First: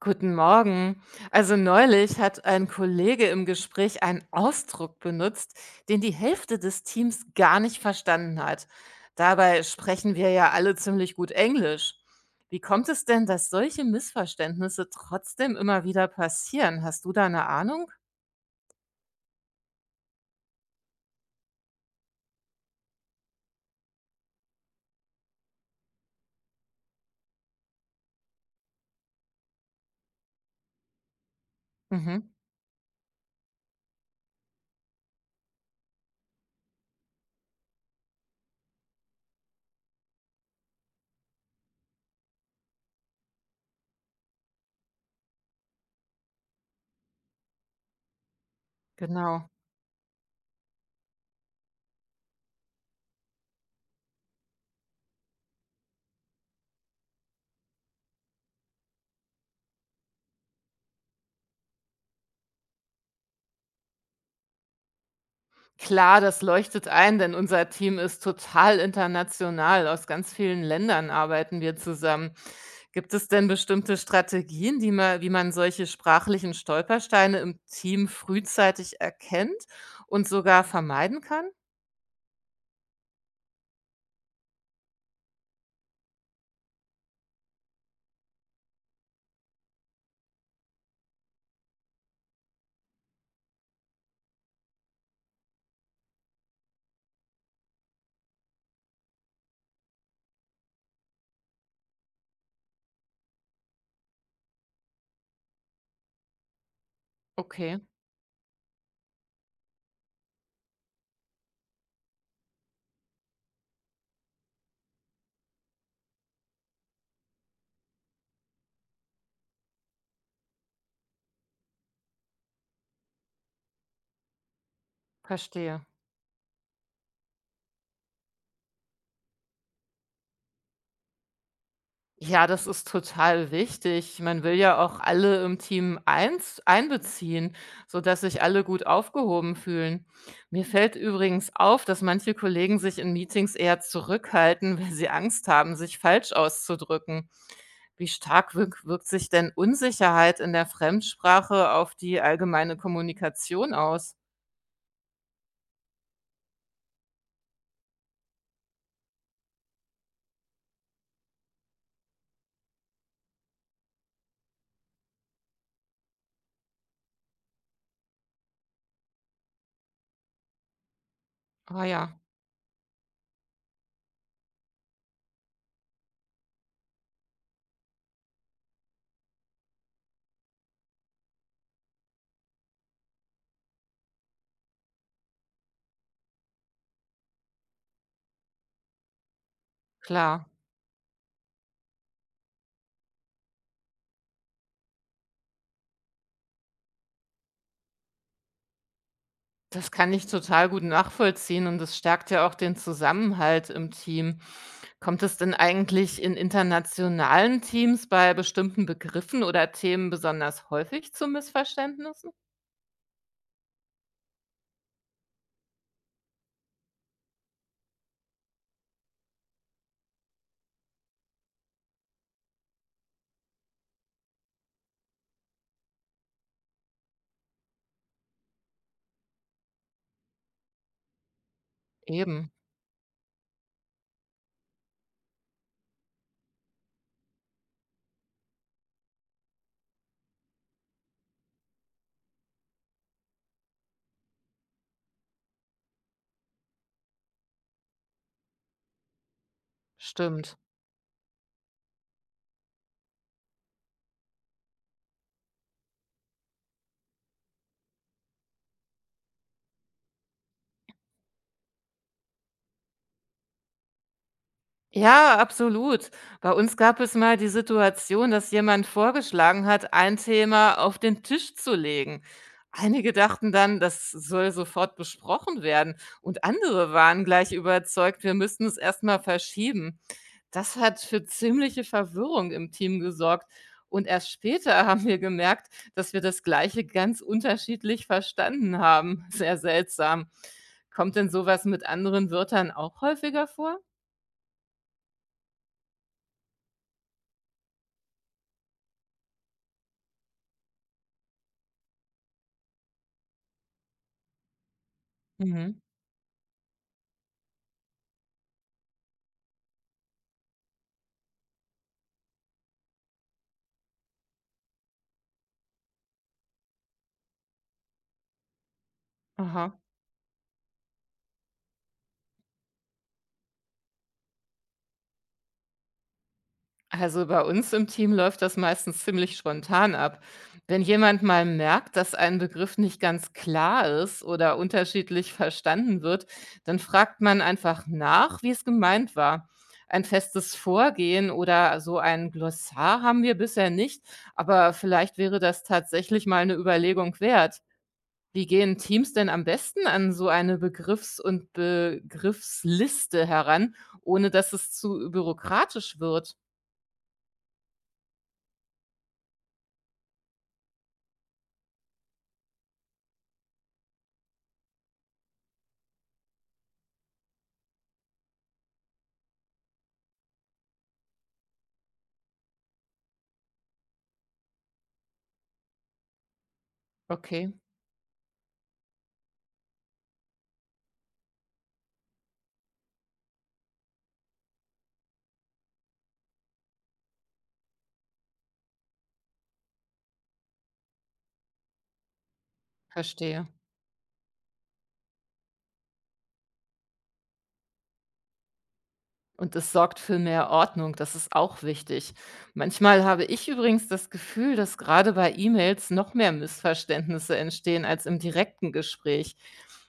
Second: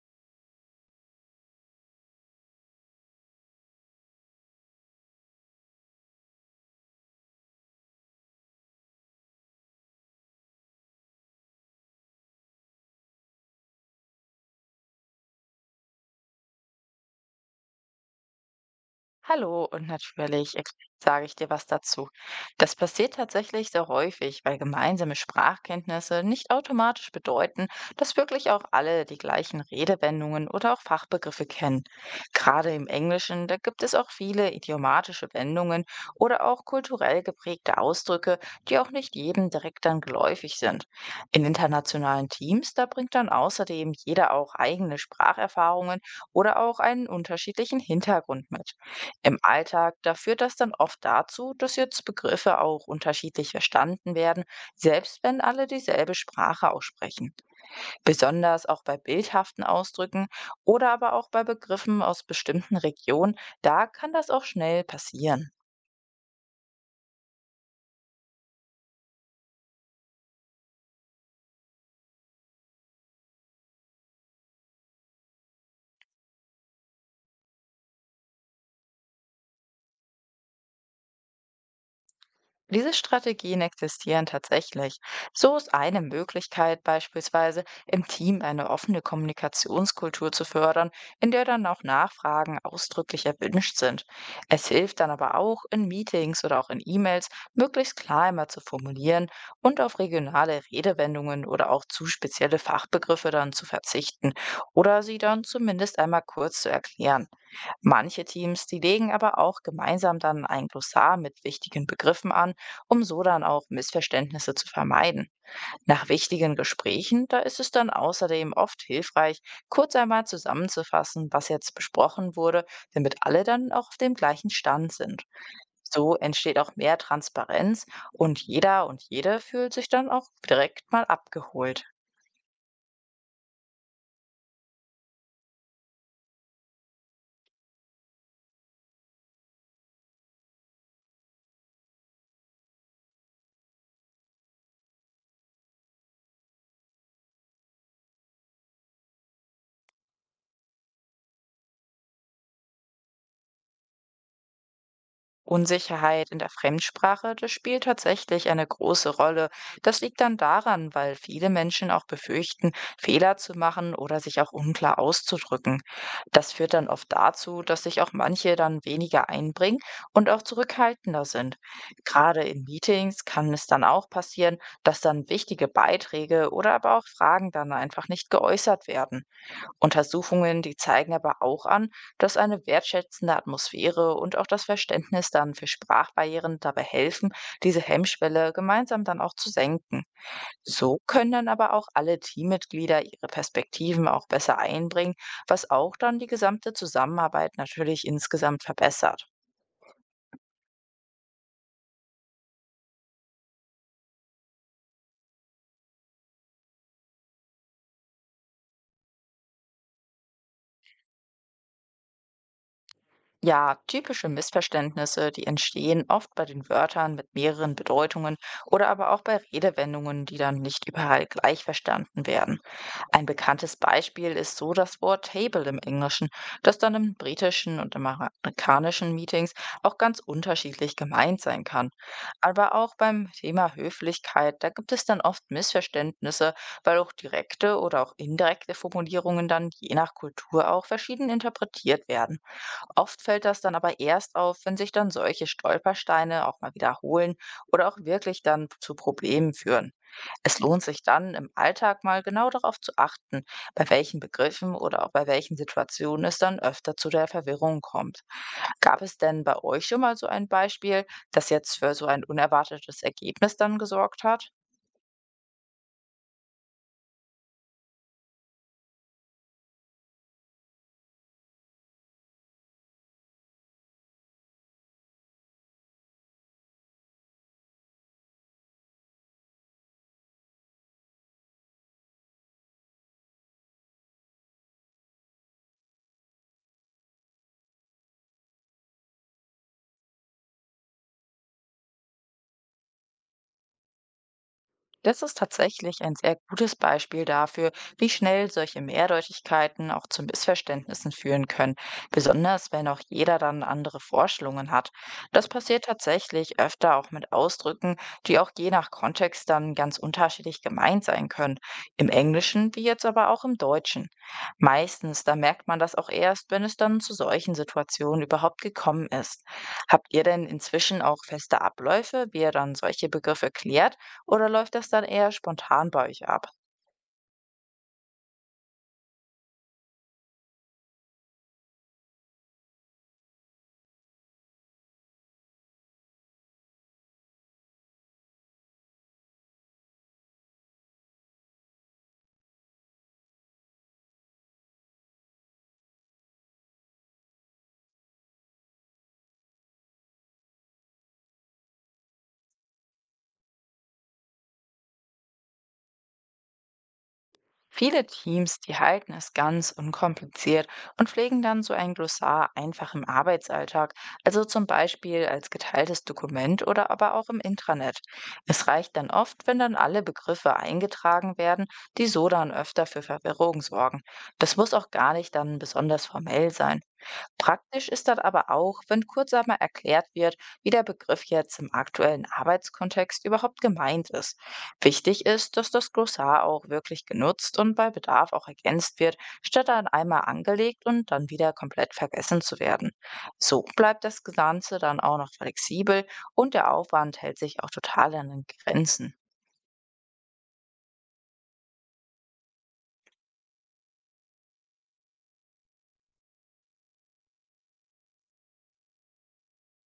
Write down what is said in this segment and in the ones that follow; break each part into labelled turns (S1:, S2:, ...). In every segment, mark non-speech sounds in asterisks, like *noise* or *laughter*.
S1: Guten Morgen. Also neulich hat ein Kollege im Gespräch einen Ausdruck benutzt, den die Hälfte des Teams gar nicht verstanden hat. Dabei sprechen wir ja alle ziemlich gut Englisch. Wie kommt es denn, dass solche Missverständnisse trotzdem immer wieder passieren? Hast du da eine Ahnung?
S2: Hallo und natürlich sage ich dir was dazu. Das passiert tatsächlich sehr häufig, weil gemeinsame Sprachkenntnisse nicht automatisch bedeuten, dass wirklich auch alle die gleichen Redewendungen oder auch Fachbegriffe kennen.
S1: Mhm,
S2: Gerade im Englischen, da gibt es auch viele idiomatische Wendungen oder auch kulturell geprägte Ausdrücke, die auch nicht jedem direkt dann geläufig sind. In internationalen Teams, da bringt dann außerdem jeder auch eigene Spracherfahrungen oder auch einen unterschiedlichen Hintergrund mit. Im
S1: genau.
S2: Alltag, da führt das dann oft dazu, dass jetzt Begriffe auch unterschiedlich verstanden werden, selbst wenn alle dieselbe Sprache auch sprechen. Besonders auch bei bildhaften Ausdrücken oder aber auch bei Begriffen aus bestimmten Regionen, da kann das auch schnell passieren.
S1: Klar, das leuchtet ein, denn unser Team ist total international. Aus ganz vielen Ländern arbeiten wir zusammen. Gibt es denn bestimmte Strategien, die man, wie man solche sprachlichen Stolpersteine im Team frühzeitig erkennt und sogar vermeiden kann?
S2: Diese Strategien existieren tatsächlich. So ist eine Möglichkeit beispielsweise, im Team eine offene Kommunikationskultur zu fördern, in der dann auch Nachfragen ausdrücklich erwünscht sind. Es hilft dann aber auch, in Meetings oder auch in E-Mails möglichst klar immer zu formulieren und auf regionale Redewendungen oder auch zu spezielle Fachbegriffe dann zu verzichten oder sie dann zumindest einmal kurz zu erklären.
S1: Okay,
S2: Manche Teams, die legen aber auch gemeinsam dann ein Glossar mit wichtigen Begriffen an, um so dann auch Missverständnisse zu vermeiden. Nach wichtigen Gesprächen, da ist es dann außerdem oft hilfreich, kurz einmal zusammenzufassen, was jetzt besprochen wurde, damit alle dann auch auf dem gleichen Stand sind.
S1: verstehe.
S2: So entsteht auch mehr Transparenz und jeder und jede fühlt sich dann auch direkt mal abgeholt.
S1: Ja, das ist total wichtig. Man will ja auch alle im Team eins einbeziehen, sodass sich alle gut aufgehoben fühlen. Mir fällt übrigens auf, dass manche Kollegen sich in Meetings eher zurückhalten, weil sie Angst haben, sich falsch auszudrücken. Wie stark wirkt sich denn Unsicherheit in der Fremdsprache auf die allgemeine Kommunikation aus?
S2: Unsicherheit in der Fremdsprache, das spielt tatsächlich eine große Rolle. Das liegt dann daran, weil viele Menschen auch befürchten, Fehler zu machen oder sich auch unklar auszudrücken. Das führt dann oft dazu, dass sich auch manche dann weniger einbringen und auch zurückhaltender sind.
S1: Ah ja,
S2: Gerade in Meetings kann es dann auch passieren, dass dann wichtige Beiträge oder aber auch Fragen dann einfach nicht geäußert werden. Untersuchungen, die zeigen aber auch an, dass eine wertschätzende Atmosphäre und auch das Verständnis dann für Sprachbarrieren dabei helfen, diese Hemmschwelle gemeinsam dann auch zu senken.
S1: klar.
S2: So können dann aber auch alle Teammitglieder ihre Perspektiven auch besser einbringen, was auch dann die gesamte Zusammenarbeit natürlich insgesamt verbessert.
S1: Das kann ich total gut nachvollziehen und das stärkt ja auch den Zusammenhalt im Team. Kommt es denn eigentlich in internationalen Teams bei bestimmten Begriffen oder Themen besonders häufig zu Missverständnissen?
S2: Ja, typische Missverständnisse, die entstehen oft bei den Wörtern mit mehreren Bedeutungen oder aber auch bei Redewendungen, die dann nicht überall gleich verstanden werden. Ein bekanntes Beispiel ist so das Wort Table im Englischen, das dann im britischen und im amerikanischen Meetings auch ganz unterschiedlich gemeint sein kann.
S1: Eben,
S2: Aber auch beim Thema Höflichkeit, da gibt es dann oft Missverständnisse, weil auch direkte oder auch indirekte Formulierungen dann je nach Kultur auch verschieden interpretiert werden. Oft fällt das dann aber erst auf, wenn sich dann solche Stolpersteine auch mal wiederholen oder auch wirklich dann zu Problemen führen.
S1: stimmt.
S2: Es lohnt sich dann im Alltag mal genau darauf zu achten, bei welchen Begriffen oder auch bei welchen Situationen es dann öfter zu der Verwirrung kommt. Gab es denn bei euch schon mal so ein Beispiel, das jetzt für so ein unerwartetes Ergebnis dann gesorgt hat?
S1: Ja, absolut. Bei uns gab es mal die Situation, dass jemand vorgeschlagen hat, ein Thema auf den Tisch zu legen. Einige dachten dann, das soll sofort besprochen werden und andere waren gleich überzeugt, wir müssten es erstmal verschieben. Das hat für ziemliche Verwirrung im Team gesorgt und erst später *laughs* haben wir gemerkt, dass wir das Gleiche ganz unterschiedlich verstanden haben. Sehr seltsam. Kommt denn sowas mit anderen Wörtern auch häufiger vor?
S2: Das ist tatsächlich ein sehr gutes Beispiel dafür, wie schnell solche Mehrdeutigkeiten auch zu Missverständnissen führen können, besonders wenn auch jeder dann andere Vorstellungen hat. Das
S1: Mhm.
S2: passiert tatsächlich öfter auch mit Ausdrücken, die auch je nach Kontext dann ganz unterschiedlich gemeint sein können, im Englischen wie jetzt aber auch im Deutschen. Meistens, da merkt man das auch erst, wenn es dann zu solchen Situationen überhaupt gekommen ist.
S1: Aha.
S2: Habt ihr denn inzwischen auch feste Abläufe, wie ihr dann solche Begriffe klärt? Oder läuft das dann eher spontan bei euch ab?
S1: Also bei uns im Team läuft das meistens ziemlich spontan ab. Wenn jemand mal merkt, dass ein Begriff nicht ganz klar ist oder unterschiedlich verstanden wird, dann fragt man einfach nach, wie es gemeint war. Ein festes Vorgehen oder so ein Glossar haben wir bisher nicht, aber vielleicht wäre das tatsächlich mal eine Überlegung wert. Wie gehen Teams denn am besten an so eine Begriffsliste heran, ohne dass es zu bürokratisch wird?
S2: Viele Teams, die halten es ganz unkompliziert und pflegen dann so ein Glossar einfach im Arbeitsalltag, also zum Beispiel als geteiltes Dokument oder aber auch im Intranet. Es reicht dann oft, wenn dann alle Begriffe eingetragen werden, die so dann öfter für Verwirrung sorgen. Das muss auch gar nicht dann besonders formell sein.
S1: Okay,
S2: Praktisch ist das aber auch, wenn kurz einmal erklärt wird, wie der Begriff jetzt im aktuellen Arbeitskontext überhaupt gemeint ist. Wichtig ist, dass das Glossar auch wirklich genutzt und bei Bedarf auch ergänzt wird, statt dann einmal angelegt und dann wieder komplett vergessen zu werden.
S1: verstehe.
S2: So bleibt das Ganze dann auch noch flexibel und der Aufwand hält sich auch total an den Grenzen.
S1: Und es sorgt für mehr Ordnung, das ist auch wichtig. Manchmal habe ich übrigens das Gefühl, dass gerade bei E-Mails noch mehr Missverständnisse entstehen als im direkten Gespräch.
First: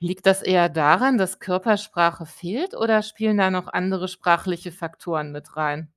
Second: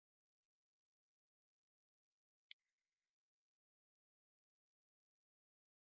S1: Liegt das eher daran, dass Körpersprache fehlt oder spielen da noch andere sprachliche Faktoren mit rein?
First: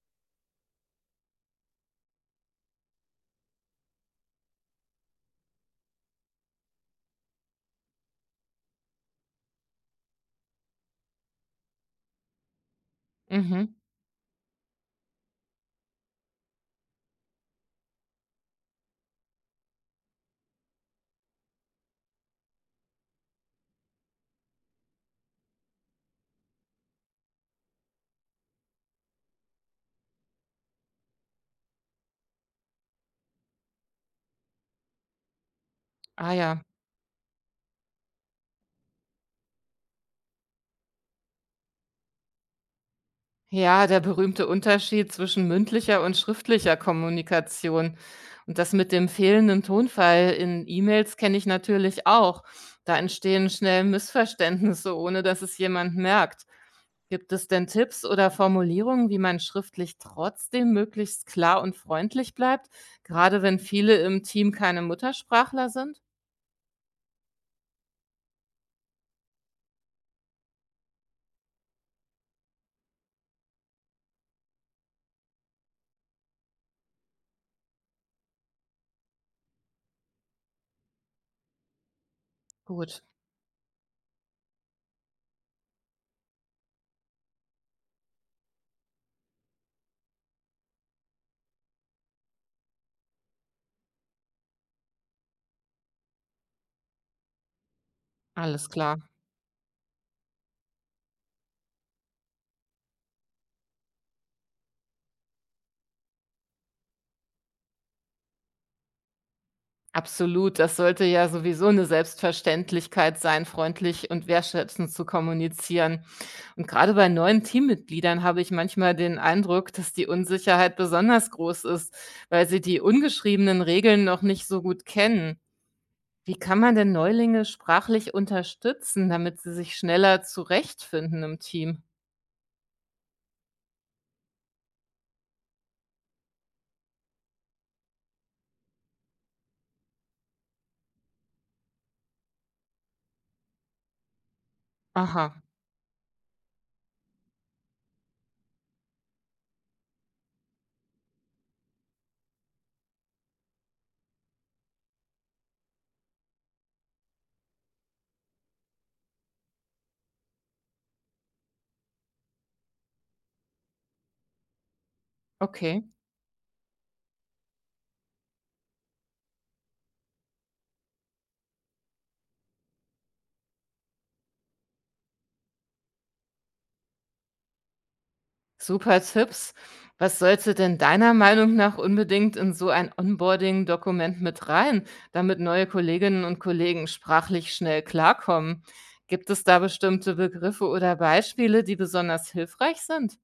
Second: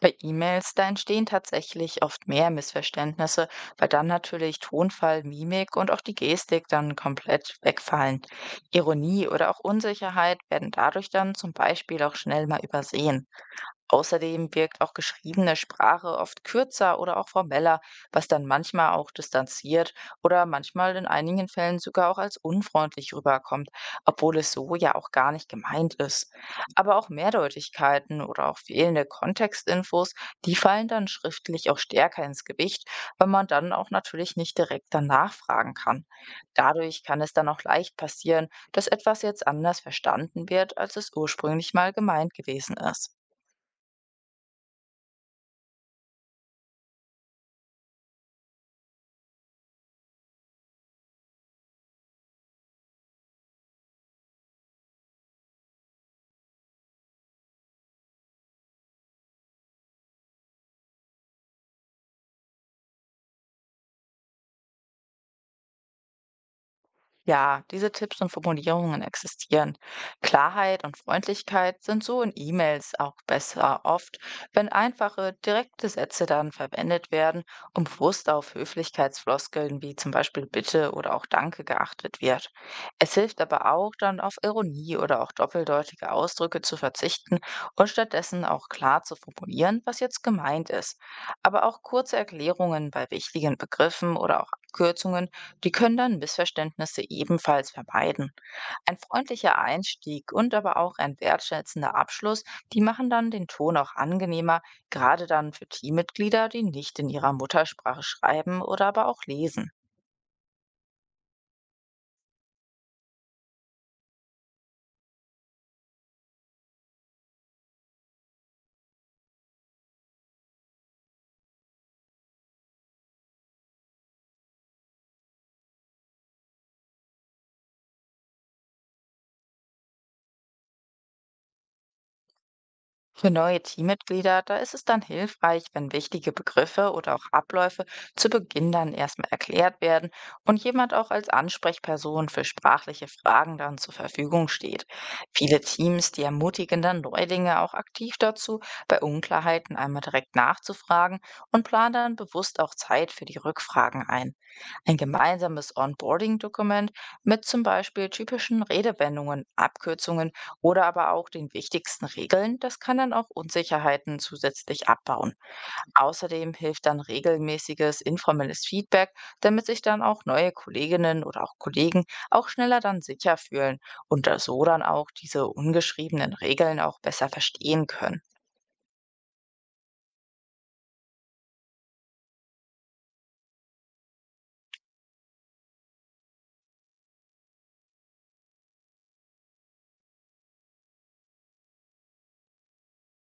S2: Bei E-Mails, da entstehen tatsächlich oft mehr Missverständnisse, weil dann natürlich Tonfall, Mimik und auch die Gestik dann komplett wegfallen. Ironie oder auch Unsicherheit werden dadurch dann zum Beispiel auch schnell mal übersehen.
S1: Mhm.
S2: Außerdem wirkt auch geschriebene Sprache oft kürzer oder auch formeller, was dann manchmal auch distanziert oder manchmal in einigen Fällen sogar auch als unfreundlich rüberkommt, obwohl es so ja auch gar nicht gemeint ist. Aber auch Mehrdeutigkeiten oder auch fehlende Kontextinfos, die fallen dann schriftlich auch stärker ins Gewicht, weil man dann auch natürlich nicht direkt danach fragen kann.
S1: Ah ja.
S2: Dadurch kann es dann auch leicht passieren, dass etwas jetzt anders verstanden wird, als es ursprünglich mal gemeint gewesen ist.
S1: Ja, der berühmte Unterschied zwischen mündlicher und schriftlicher Kommunikation. Und das mit dem fehlenden Tonfall in E-Mails kenne ich natürlich auch. Da entstehen schnell Missverständnisse, ohne dass es jemand merkt. Gibt es denn Tipps oder Formulierungen, wie man schriftlich trotzdem möglichst klar und freundlich bleibt, gerade wenn viele im Team keine Muttersprachler sind?
S2: Ja, diese Tipps und Formulierungen existieren. Klarheit und Freundlichkeit sind so in E-Mails auch besser oft, wenn einfache, direkte Sätze dann verwendet werden und bewusst auf Höflichkeitsfloskeln wie zum Beispiel Bitte oder auch Danke geachtet wird.
S1: Gut,
S2: Es hilft aber auch dann auf Ironie oder auch doppeldeutige Ausdrücke zu verzichten und stattdessen auch klar zu formulieren, was jetzt gemeint ist. Aber auch kurze Erklärungen bei wichtigen Begriffen oder auch Abkürzungen, die können dann Missverständnisse ebenfalls vermeiden.
S1: alles
S2: Ein
S1: klar.
S2: freundlicher Einstieg und aber auch ein wertschätzender Abschluss, die machen dann den Ton auch angenehmer, gerade dann für Teammitglieder, die nicht in ihrer Muttersprache schreiben oder aber auch lesen.
S1: Absolut, das sollte ja sowieso eine Selbstverständlichkeit sein, freundlich und wertschätzend zu kommunizieren. Und gerade bei neuen Teammitgliedern habe ich manchmal den Eindruck, dass die Unsicherheit besonders groß ist, weil sie die ungeschriebenen Regeln noch nicht so gut kennen. Wie kann man denn Neulinge sprachlich unterstützen, damit sie sich schneller zurechtfinden im Team?
S2: Für neue Teammitglieder, da ist es dann hilfreich, wenn wichtige Begriffe oder auch Abläufe zu Beginn dann erstmal erklärt werden und jemand auch als Ansprechperson für sprachliche Fragen dann zur Verfügung steht.
S1: Aha,
S2: Viele Teams, die ermutigen dann Neulinge auch aktiv dazu, bei Unklarheiten einmal direkt nachzufragen und planen dann bewusst auch Zeit für die Rückfragen ein. Ein gemeinsames Onboarding-Dokument mit zum Beispiel typischen Redewendungen, Abkürzungen oder aber auch den wichtigsten Regeln. Das kann dann auch Unsicherheiten zusätzlich abbauen.
S1: okay.
S2: Außerdem hilft dann regelmäßiges informelles Feedback, damit sich dann auch neue Kolleginnen oder auch Kollegen auch schneller dann sicher fühlen und da so dann auch diese ungeschriebenen Regeln auch besser verstehen können.
S1: Super Tipps. Was sollte denn deiner Meinung nach unbedingt in so ein Onboarding-Dokument mit rein, damit neue Kolleginnen und Kollegen sprachlich schnell klarkommen? Gibt es da bestimmte Begriffe oder Beispiele, die besonders hilfreich sind?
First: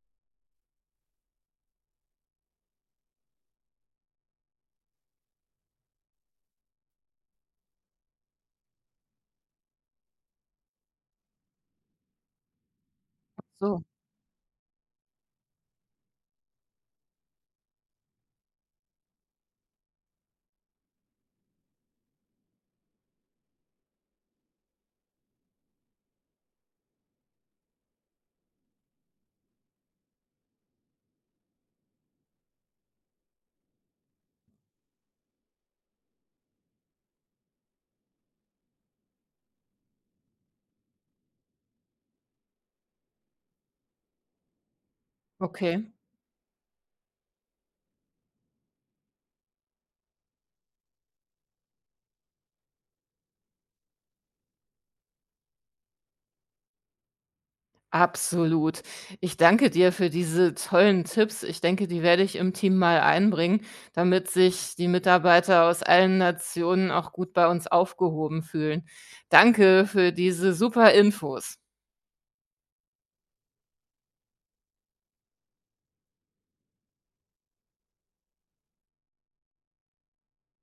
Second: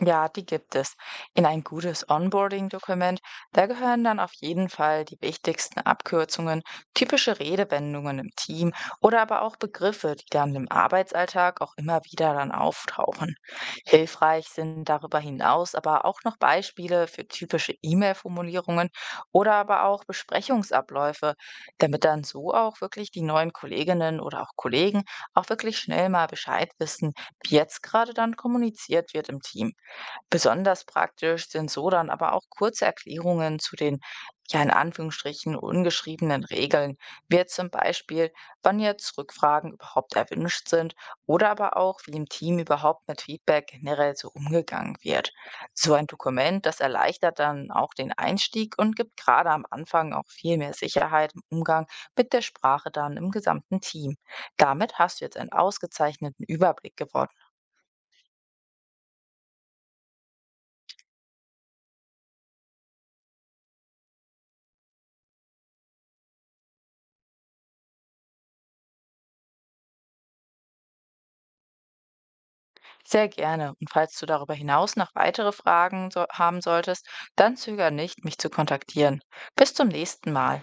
S2: Ja, die gibt es. In ein gutes Onboarding-Dokument, da gehören dann auf jeden Fall die wichtigsten Abkürzungen, typische Redewendungen im Team oder aber auch Begriffe, die dann im Arbeitsalltag auch immer wieder dann auftauchen.
S1: So,
S2: Hilfreich sind darüber hinaus aber auch noch Beispiele für typische E-Mail-Formulierungen oder aber auch Besprechungsabläufe, damit dann so auch wirklich die neuen Kolleginnen oder auch Kollegen auch wirklich schnell mal Bescheid wissen, wie jetzt gerade dann kommuniziert wird im Team. Besonders praktisch sind so dann aber auch kurze Erklärungen zu den, ja, in Anführungsstrichen, ungeschriebenen Regeln, wie jetzt zum Beispiel, wann jetzt Rückfragen überhaupt erwünscht sind oder aber auch, wie im Team überhaupt mit Feedback generell so umgegangen wird.
S1: okay.
S2: So ein Dokument, das erleichtert dann auch den Einstieg und gibt gerade am Anfang auch viel mehr Sicherheit im Umgang mit der Sprache dann im gesamten Team. Damit hast du jetzt einen ausgezeichneten Überblick gewonnen.
S1: Absolut. Ich danke dir für diese tollen Tipps. Ich denke, die werde ich im Team mal einbringen, damit sich die Mitarbeiter aus allen Nationen auch gut bei uns aufgehoben fühlen. Danke für diese super Infos.
S2: Sehr gerne. Und falls du darüber hinaus noch weitere Fragen so haben solltest, dann zögere nicht, mich zu kontaktieren. Bis zum nächsten Mal.